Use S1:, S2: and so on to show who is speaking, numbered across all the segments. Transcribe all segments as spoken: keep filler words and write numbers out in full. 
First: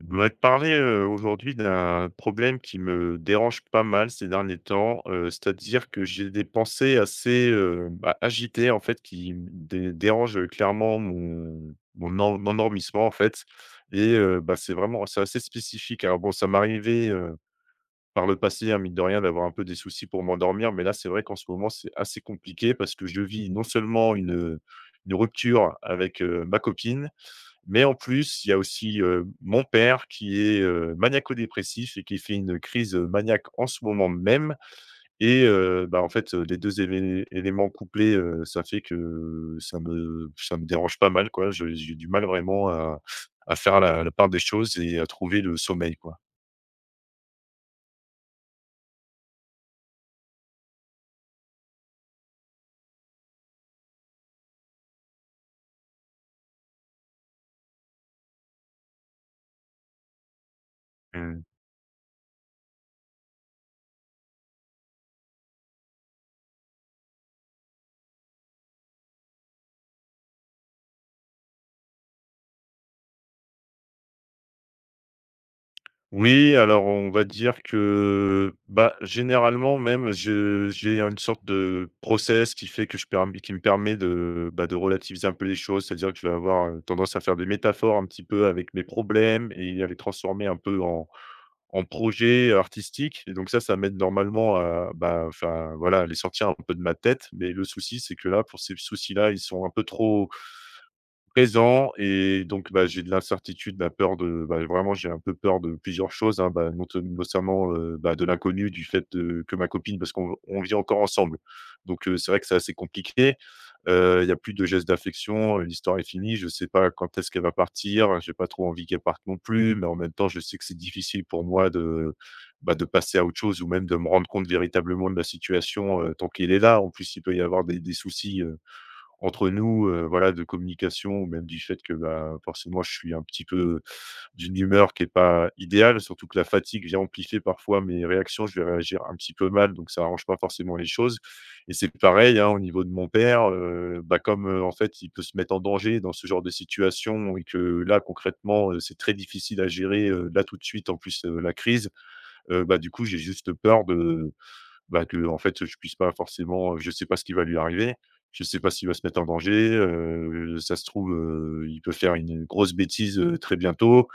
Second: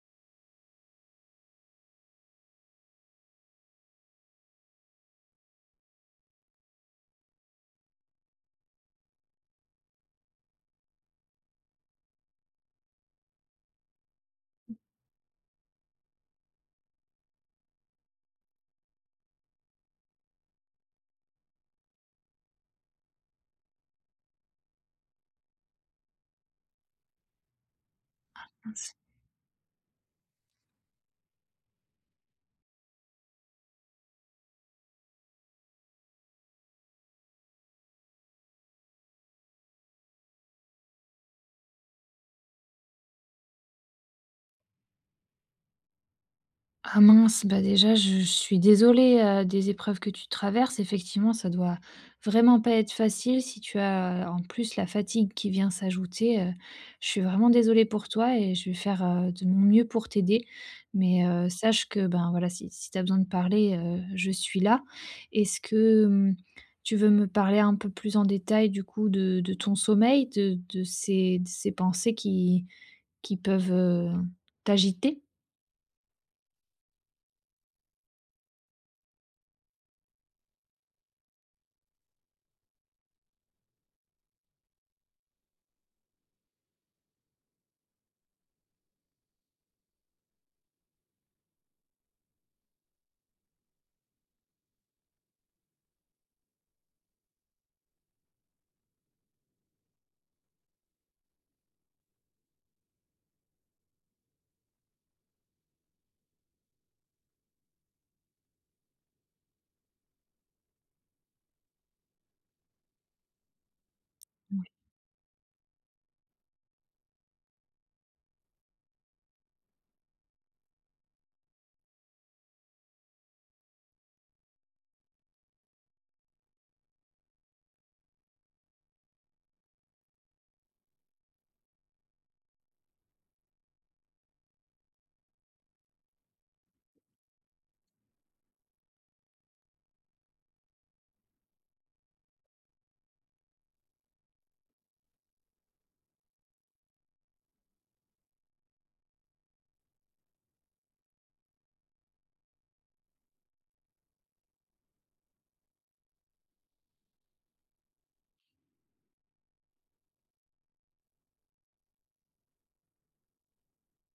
S1: Je voudrais te parler euh, aujourd'hui d'un problème qui me dérange pas mal ces derniers temps, euh, c'est-à-dire que j'ai des pensées assez euh, bah, agitées en fait qui me dé- dérangent clairement mon, mon en- mon endormissement en fait. Et euh, bah, c'est vraiment c'est assez spécifique. Alors bon, ça m'est arrivé euh, par le passé, hein, mine de rien, d'avoir un peu des soucis pour m'endormir, mais là c'est vrai qu'en ce moment c'est assez compliqué parce que je vis non seulement une, une rupture avec euh, ma copine, mais en plus, il y a
S2: Mince.
S1: aussi, heu, mon père qui est, heu, maniaco-dépressif et qui fait une crise, heu, maniaque en ce moment même et heu, bah, en fait, heu, les deux évén éléments couplés, heu, ça fait que ça me ça me dérange pas mal, quoi. Je j'ai du mal vraiment à à faire la la part des choses et à trouver le sommeil, quoi.
S2: Ah mince, bah, déjà je je suis désolée, heu, des épreuves que tu traverses. Effectivement, ça doit vraiment pas être facile si tu as euh, en plus la fatigue qui vient s'ajouter. Heu, je suis vraiment désolée pour toi et je vais faire, heu, de mon mieux pour t'aider. Mais,
S1: Mmh.
S2: heu, sache que, ben, voilà, si si tu as besoin de parler, heu, je suis là. Est-ce que, hem, tu veux me parler un peu plus en détail du coup de de ton sommeil, de de ces de ces pensées qui qui peuvent, heu, t'agiter?
S1: Oui, alors on va dire que, bah, généralement même, je j'ai une sorte de process qui fait que je permets qui me permet de, bah, de relativiser un peu les choses. C'est-à-dire que je vais avoir, heu, tendance à faire des métaphores un petit peu avec mes problèmes et à les transformer un peu en en projets artistiques et donc ça, ça m'aide normalement à, bah, enfin, voilà, à les sortir un peu de ma tête. Mais le souci, c'est que là, pour ces soucis-là, ils sont un peu trop présent et donc bah, j'ai de l'incertitude, la peur de bah, vraiment j'ai un peu peur de plusieurs choses, hein, bah, not notamment, heu, bah, de l'inconnu, du fait, heu, que ma copine parce qu'on on vit encore ensemble. Donc heu, c'est vrai que c'est assez compliqué. Heu, il y a plus de gestes d'affection, heu, l'histoire est finie, je sais pas quand est-ce qu'elle va partir, j'ai pas trop envie qu'elle parte non plus, mais en même temps, je sais que c'est difficile pour moi de, bah, de passer à autre chose ou même de me rendre compte véritablement de la situation, heu, tant qu'il est là. En plus, il peut y avoir des des soucis, entre nous, heu, voilà, de communication ou même du fait que, bah, forcément, je suis un petit peu d'une humeur qui n'est pas idéale, surtout que la fatigue vient amplifier parfois mes réactions. Je vais réagir un petit peu mal, donc ça arrange pas forcément les choses et c'est pareil, hein, au niveau de mon père, heu, bah, comme, heu, en fait, il peut se mettre en danger dans ce genre de situation et que là, concrètement, heu, c'est très difficile à gérer, heu, là, tout de suite, en plus, heu, la crise, heu, bah, du coup, j'ai juste peur de bah, que, en fait, je puisse pas forcément je sais pas ce qui va lui arriver. Je sais pas s'il va se mettre en danger, heu, ça se trouve, heu, il peut faire une grosse bêtise, heu, très bientôt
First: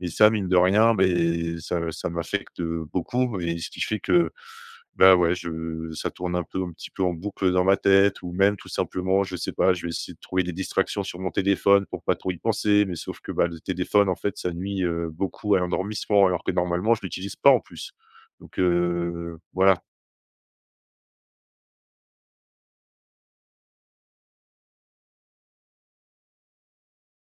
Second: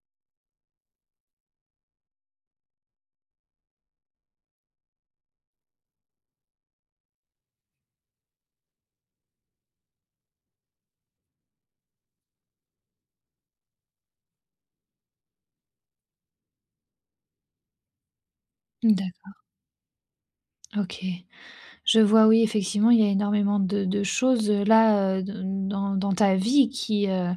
S1: et ça, mine de rien, beh, ça ça m'affecte, beaucoup et ce qui fait que, bah, ouais, je ça tourne un peu un petit peu en boucle dans ma tête ou même tout simplement, je sais pas, je vais essayer de trouver des distractions sur mon téléphone pour pas trop y penser, mais sauf que, bah, le téléphone, en fait, ça nuit, heu, beaucoup à l'endormissement alors que normalement je l'utilise pas en plus. Donc
S2: Oui.
S1: heu, voilà.
S2: OK. Je vois, oui, effectivement, il y a énormément de de choses, heu, là, heu, d dans dans ta vie qui, heu,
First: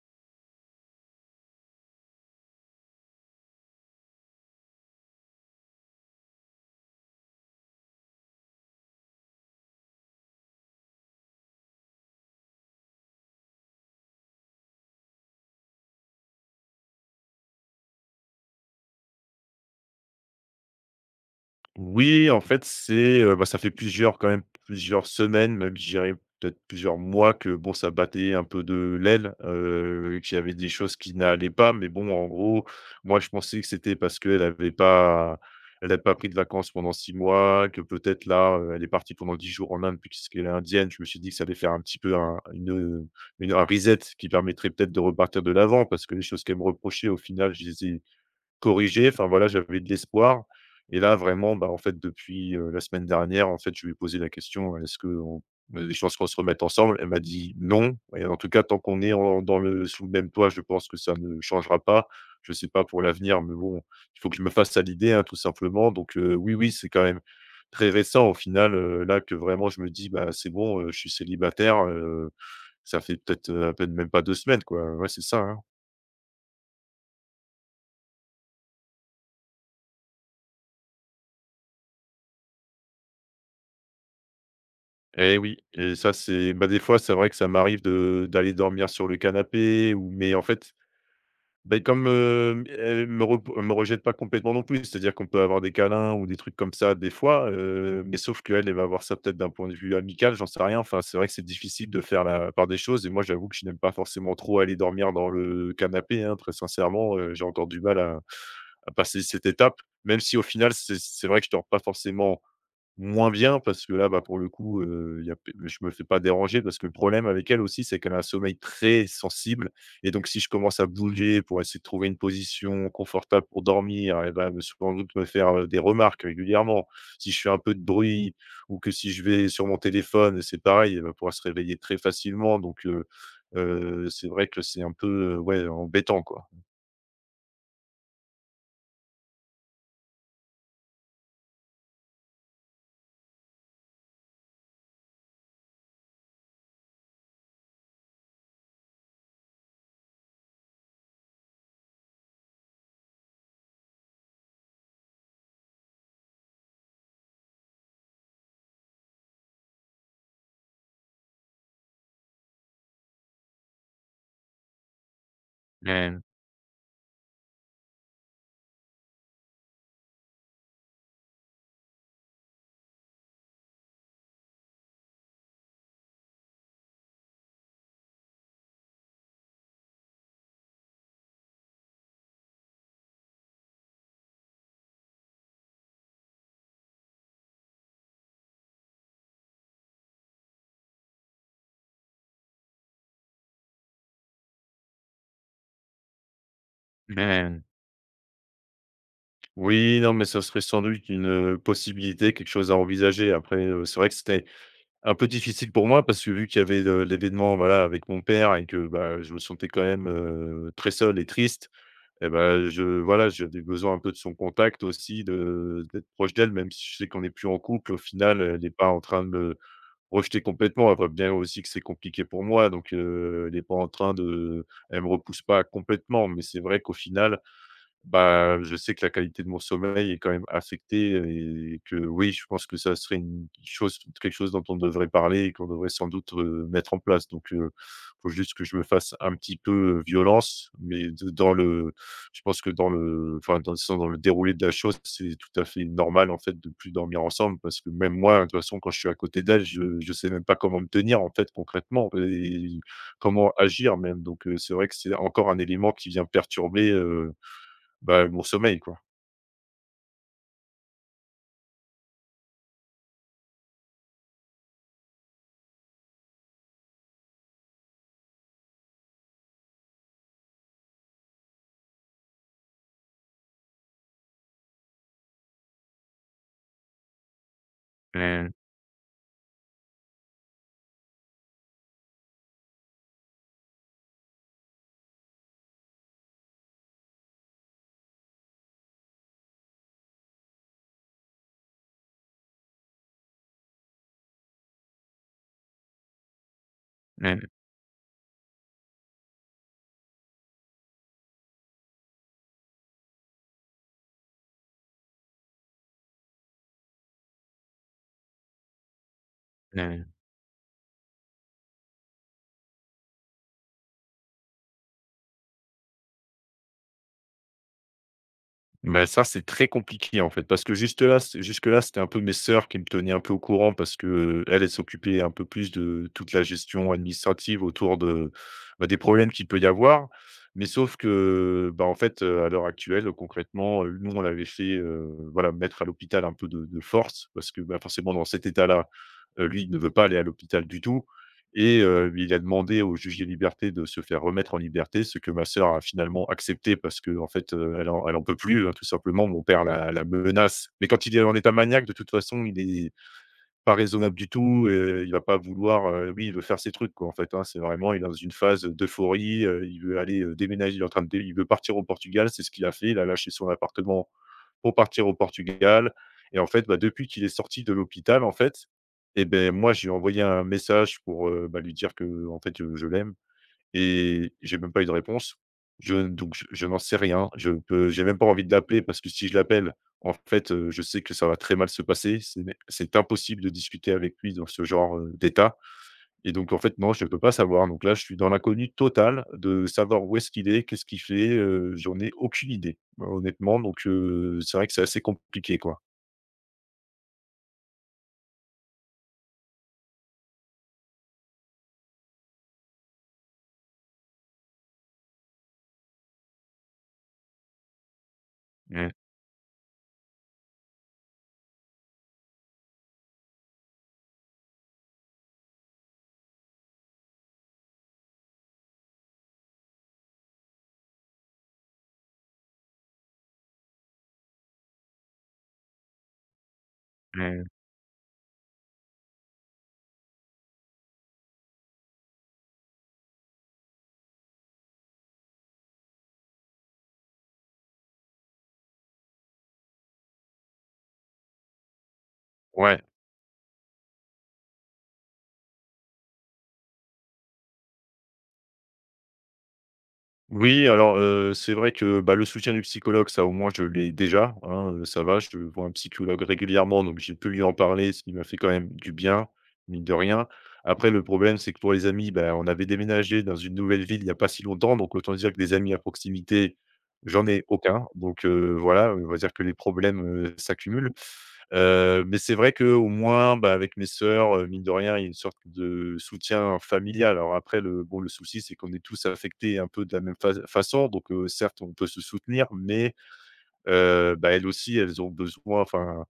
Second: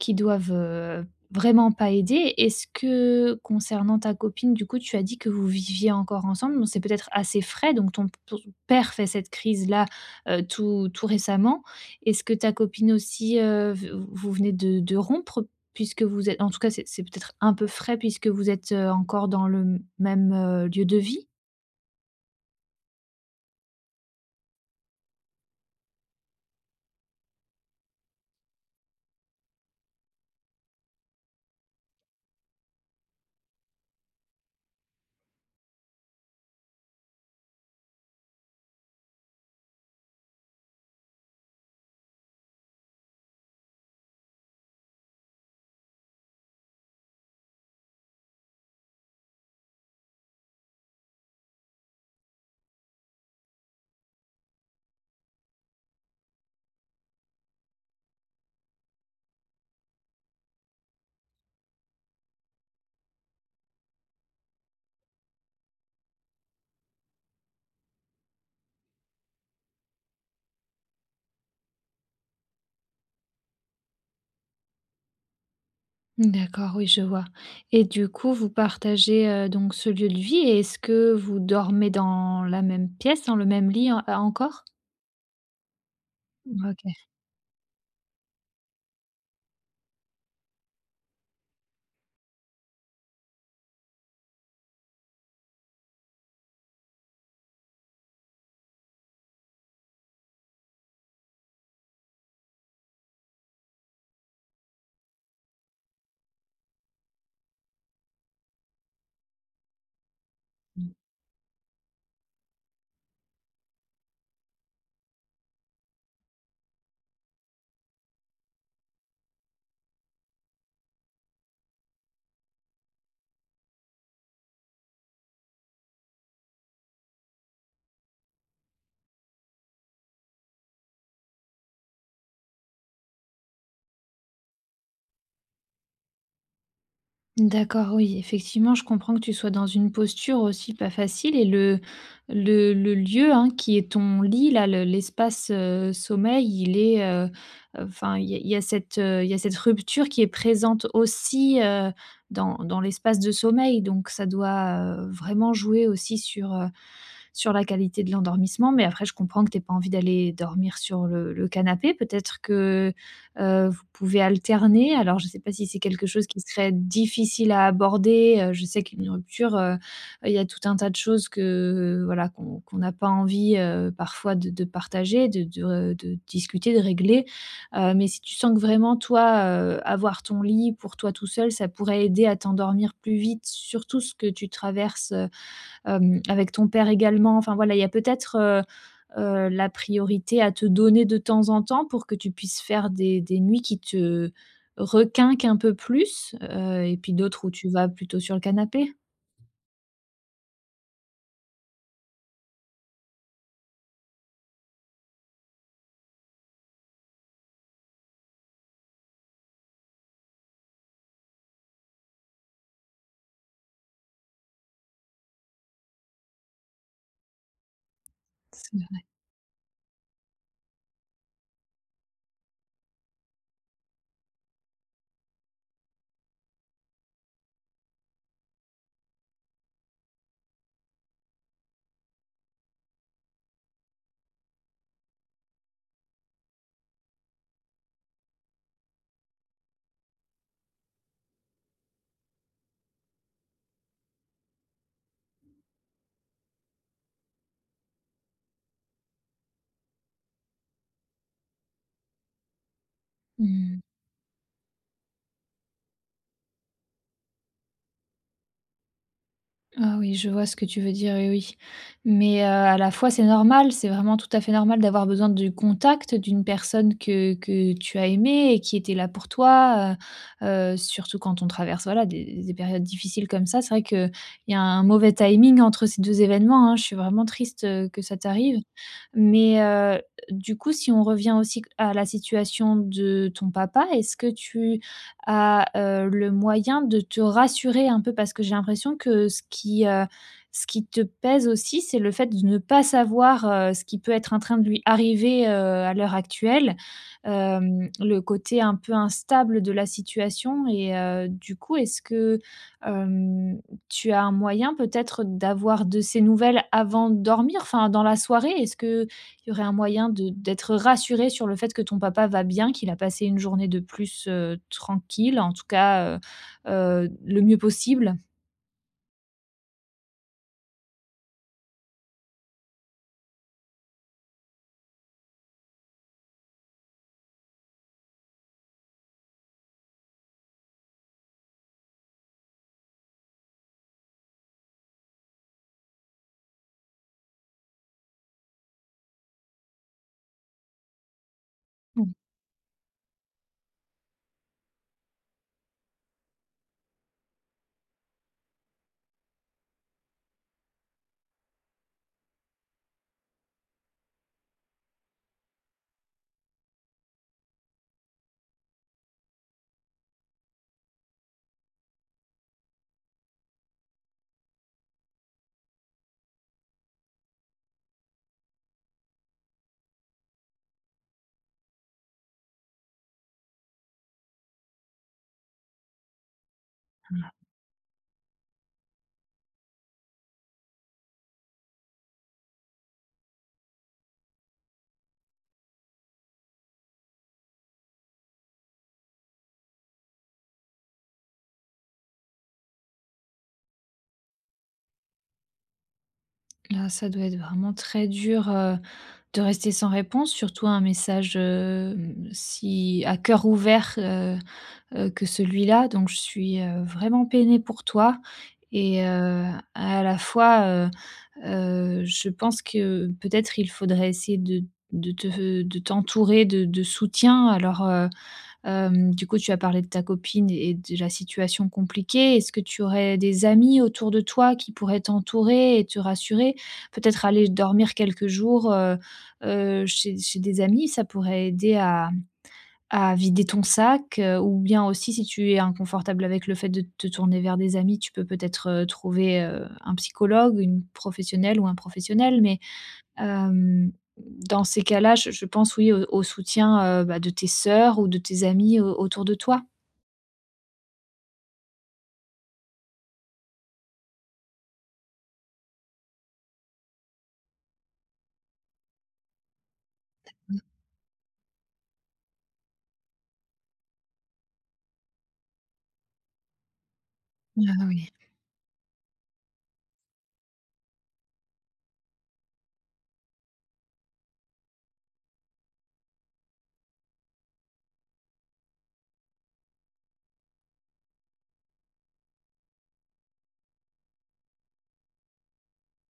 S2: qui doivent, heu, vraiment pas aider. Est-ce que concernant ta copine, du coup, tu as dit que vous viviez encore ensemble? Bon, c'est peut-être assez frais, donc ton ton père fait cette crise-là, heu, tout tout récemment. Est-ce que ta copine aussi, heu, v vous venez de de rompre? Puisque vous êtes, en tout cas, c'est c'est peut-être un peu frais puisque vous êtes, heu, encore dans le même, heu, lieu de vie?
S1: Oui, en fait, c'est, heu, bah, ça fait plusieurs quand même, plusieurs semaines, même je dirais peut-être plusieurs mois que bon, ça battait un peu de l'aile, heu, qu'il y avait des choses qui n'allaient pas. Mais bon, en gros, moi, je pensais que c'était parce qu'elle avait pas elle a pas pris de vacances pendant six mois, que peut-être là, heu, elle est partie pendant dix jours en Inde puisqu'elle est indienne. Je me suis dit que ça allait faire un petit peu un une, une un reset qui permettrait peut-être de repartir de l'avant parce que les choses qu'elle me reprochait au final, je les ai corriger, enfin voilà, j'avais de l'espoir et là vraiment, bah, en fait depuis, heu, la semaine dernière, en fait, je lui ai posé la question: «Est-ce que il y chances qu'on se remette ensemble?» Elle m'a dit: «Non» et en tout cas tant qu'on est en dans le sous le même toit, je pense que ça ne changera pas. Je ne sais pas pour l'avenir, mais bon, il faut que je me fasse à l'idée, hein, tout simplement donc heu, oui, oui, c'est quand même très récent au final, heu, là que vraiment je me dis: «Bah, c'est bon, heu, je suis célibataire», heu, ça fait peut-être, heu, à peine même pas deux semaines quoi, ouais, c'est ça, hein.
S2: D'accord, oui, je vois. Et du coup, vous partagez, heu, donc ce lieu de vie, et est-ce que vous dormez dans la même pièce, dans le même lit en euh, encore?
S1: Et oui, et ça, c'est bah, des fois,
S2: OK.
S1: c'est vrai que ça m'arrive de d'aller dormir sur le canapé ou mais en fait, bah comme, hem, elle me rep elle me rejette pas complètement non plus. C'est-à-dire qu'on peut avoir des câlins ou des trucs comme ça des fois, heu, mais sauf qu'elle, elle va voir ça peut-être d'un point de vue amical, j'en sais rien. Enfin, c'est vrai que c'est difficile de faire la part des choses et moi, j'avoue que je n'aime pas forcément trop aller dormir dans le canapé, hein, très sincèrement, heu, j'ai encore du mal à à passer cette étape, même si au final, c'est c'est vrai que je dors pas forcément moins bien parce que là, bah, pour le coup, heu, y a p je me fais pas déranger parce que le problème avec elle aussi, c'est qu'elle a un sommeil très sensible et donc si je commence à bouger pour essayer de trouver une position confortable pour dormir, elle va me sans doute me faire, heu, des remarques régulièrement. Si je fais un peu de bruit ou que si je vais sur mon téléphone, c'est pareil, elle va pouvoir se réveiller très facilement donc heu, heu, c'est vrai que c'est un peu, heu, ouais, embêtant, quoi.
S2: D'accord, oui, effectivement, je comprends que tu sois dans une posture aussi pas facile, et le le le lieu, hein, qui est ton lit là, le l'espace, heu, sommeil, il est, heu, enfin, il y a il y a cette, heu, il y a cette rupture qui est présente aussi, heu, dans dans l'espace de sommeil, donc ça doit, heu, vraiment jouer aussi sur, heu sur la qualité de l'endormissement. Mais après, je comprends que t'aies pas envie d'aller dormir sur le le canapé. Peut-être que, heu, vous pouvez alterner. Alors, je ne sais pas si c'est quelque
S1: Mmh mh.
S2: chose qui serait difficile à aborder. Heu, je sais qu'une rupture, heu, il y a tout un tas de choses que, voilà, qu'on qu'on n'a pas envie, heu, parfois de de partager, de de, de discuter, de régler. Heu, mais si tu sens que vraiment, toi, heu, avoir ton lit pour toi tout seul, ça pourrait aider à t'endormir plus vite, surtout ce que tu traverses, euh, hem, avec ton père également. Enfin voilà, il y a peut-être, heu heu, la priorité à te donner de temps en temps pour que tu puisses faire des des nuits qui te requinquent un peu plus, heu et puis d'autres où
S1: Mmh.
S2: tu vas plutôt sur le canapé?
S1: Oui, non, mais ce serait sans doute une, heu, possibilité, quelque chose à envisager. Après, heu, c'est vrai que c'était un peu difficile pour moi parce que vu qu'il y avait le l'événement, voilà, avec mon père et que, bah, je me sentais quand même, heu, très seul et triste et bah, je voilà, j'avais besoin un peu de son contact aussi, de d'être proche d'elle, même si je sais qu'on n'est plus en couple, au final, elle n'est
S2: C'est
S1: pas en train de me rejeter complètement. Elle voit bien aussi que c'est compliqué pour moi donc, heu, elle n'est pas en train de elle me repousse pas complètement mais c'est vrai qu'au final, bah, je sais que la qualité de mon sommeil est quand même affectée et que oui, je pense que ça serait une chose quelque chose dont on devrait parler et qu'on devrait sans doute, heu, mettre en place. Donc, heu, faut juste que je me fasse un petit peu, heu, violence, mais de dans le je pense que dans le enfin, dans le dans le déroulé de la chose, c'est tout à fait normal, en fait, de plus dormir ensemble parce que même moi, de toute façon, quand je suis à côté d'elle, je je sais même pas comment me tenir, en fait, concrètement et comment
S2: mmh.
S1: agir même. Donc, heu, c'est vrai que c'est encore un élément qui vient perturber, heu bah, mon sommeil, quoi.
S2: Ah oui, je vois ce que tu veux dire, oui, oui. Mais, heu, à la fois c'est normal, c'est vraiment tout à fait normal d'avoir besoin du contact d'une personne que que tu as aimée et qui était là pour toi, heu heu, surtout quand on traverse, voilà, des des périodes difficiles comme ça. C'est vrai qu'il y a un mauvais timing entre ces deux événements, hein. Je suis vraiment triste, heu, que ça
S1: Mmh.
S2: t'arrive. Mais, heu, du coup, si on revient aussi à la situation de ton papa, est-ce que tu, à, heu, le moyen de te rassurer un peu? Parce que j'ai l'impression que ce qui, heu, ce qui te pèse aussi, c'est le fait de ne pas savoir, heu, ce qui peut être en train de lui arriver, heu, à l'heure actuelle.
S1: Mmh.
S2: Hem, le côté un peu instable de la situation, et heu, du coup, est-ce que, hem, tu as un moyen peut-être d'avoir de ses nouvelles avant de dormir? Enfin, dans la soirée, est-ce que il y aurait un
S1: Mmh.
S2: moyen de d'être rassuré sur le fait que ton papa va bien, qu'il a passé une journée de plus, heu, tranquille, en tout cas, heu heu, le mieux possible?
S1: Bah, ça, c'est très compliqué, en fait, parce que juste là c jusque-là, c'était un peu mes sœurs qui me tenaient un peu au courant parce qu'elles, elles s'occupaient un peu plus de toute la gestion administrative autour de, bah, des problèmes qu'il peut y avoir. Mais sauf que, bah, en fait, heu, à l'heure actuelle, concrètement, heu, nous, on l'avait fait, heu, voilà, mettre à l'hôpital un peu de de force parce que, bah, forcément, dans cet état-là, heu, lui, il ne veut pas aller à l'hôpital du tout. Et heu,
S2: Bon,
S1: il a demandé au juge des libertés de se faire remettre en liberté, ce que ma sœur a finalement accepté parce que en fait, heu, elle en elle en peut plus, hein, tout simplement. Mon père la la menace, mais quand il est en état maniaque, de toute façon, il est pas raisonnable du tout, et il va pas vouloir, heu, lui, il veut faire ses trucs, quoi, en fait, hein. C'est vraiment il est dans une phase d'euphorie, heu, il veut aller, heu, déménager, il est en train de dé il veut partir au Portugal, c'est ce qu'il a fait, il a lâché son appartement pour partir au Portugal et en fait, bah, depuis qu'il est sorti de l'hôpital, en fait, et ben moi, j'ai envoyé un message pour, heu, bah, lui dire que en fait, heu, je l'aime et j'ai même pas eu de réponse. Je donc je je n'en sais rien. Je peux j'ai même pas envie de l'appeler parce que si je l'appelle, en fait, heu, je sais que ça va très mal se passer. C'est c'est impossible de discuter avec lui dans ce genre, heu, d'état. Et donc en fait, non, je ne peux pas savoir. Donc là, je suis dans l'inconnu total de savoir où est-ce qu'il est, qu'est-ce qu'il fait, heu, j'en ai aucune idée, honnêtement. Donc heu, c'est vrai que c'est assez compliqué, quoi.
S2: là, ça doit être vraiment très dur, heu, de rester sans réponse, surtout un message, hem, si à cœur ouvert, heu heu, que celui-là. Donc je suis, heu, vraiment peinée pour toi,
S1: Mmh
S2: et heu, à la fois, euh, Heu, je pense que peut-être il faudrait essayer de de te de t'entourer de de soutien. Alors, heu, hem, du coup, tu as parlé de ta copine et de la situation compliquée. Est-ce que tu aurais des amis autour de toi qui pourraient t'entourer et te rassurer? Peut-être
S1: mh.
S2: aller dormir quelques jours, heu heu, chez chez des amis, ça pourrait aider à à vider ton sac, heu, ou bien aussi si tu es inconfortable avec le fait de te tourner vers des amis, tu peux peut-être, heu, trouver, heu, un psychologue, une professionnelle ou un professionnel. Mais,
S1: Ouais.
S2: hem, dans ces cas-là, je je pense oui au au soutien, heu, bah, de tes sœurs ou de tes amis au autour de toi.
S1: Oui, alors, heu, c'est vrai que, bah, le soutien du psychologue, ça, au moins, je l'ai déjà, hein, heu, ça va, je vois un psychologue régulièrement, donc j'ai pu lui en parler, ce qui m'a fait quand même du bien, mine de rien. Après, le problème, c'est que pour les amis, bah, on avait déménagé dans une nouvelle ville il n'y a pas si longtemps, donc autant dire que des amis à proximité, j'en ai
S2: Ah
S1: aucun.
S2: oui,
S1: Donc, heu, voilà, on va dire que les problèmes, heu, s'accumulent. Heu, mais c'est vrai que au moins, bah, avec mes sœurs, heu, mine de rien, il y a une sorte de soutien familial. Alors après le bon, le souci, c'est qu'on est tous affectés un peu de la même fa façon donc heu, certes, on peut se soutenir mais heu, bah, elles aussi, elles ont besoin enfin,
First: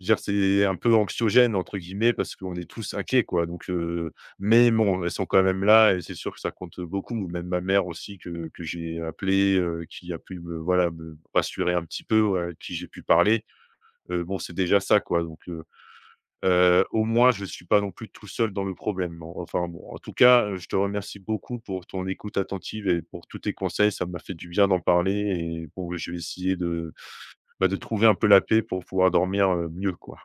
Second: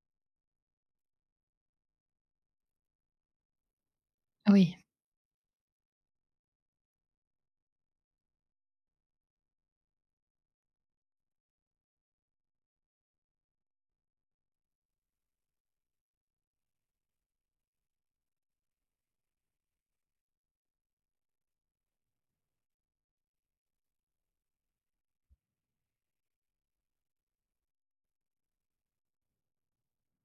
S1: je veux dire, c'est un peu «anxiogène» entre guillemets parce qu'on est tous inquiets, quoi donc heu, mais
S2: oui.
S1: bon, elles sont quand même là et c'est sûr que ça compte beaucoup. Même ma mère aussi que que j'ai appelée, heu, qui a pu me voilà, me rassurer un petit peu, ouais, à qui j'ai pu parler. Heu, bon, c'est déjà ça, quoi donc Heu, au moins je ne suis pas non plus tout seul dans le problème. Bon, enfin bon, en tout cas, heu, je te remercie beaucoup pour ton écoute attentive et pour tous tes conseils. Ça m'a fait du bien d'en parler et bon, je vais essayer de, bah, de trouver un peu la paix pour pouvoir dormir, heu, mieux, quoi.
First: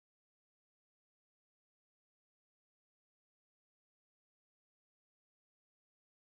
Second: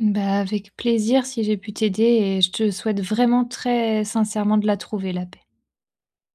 S2: Bah, avec plaisir si j'ai pu t'aider, et je te souhaite vraiment très sincèrement de la trouver, la paix.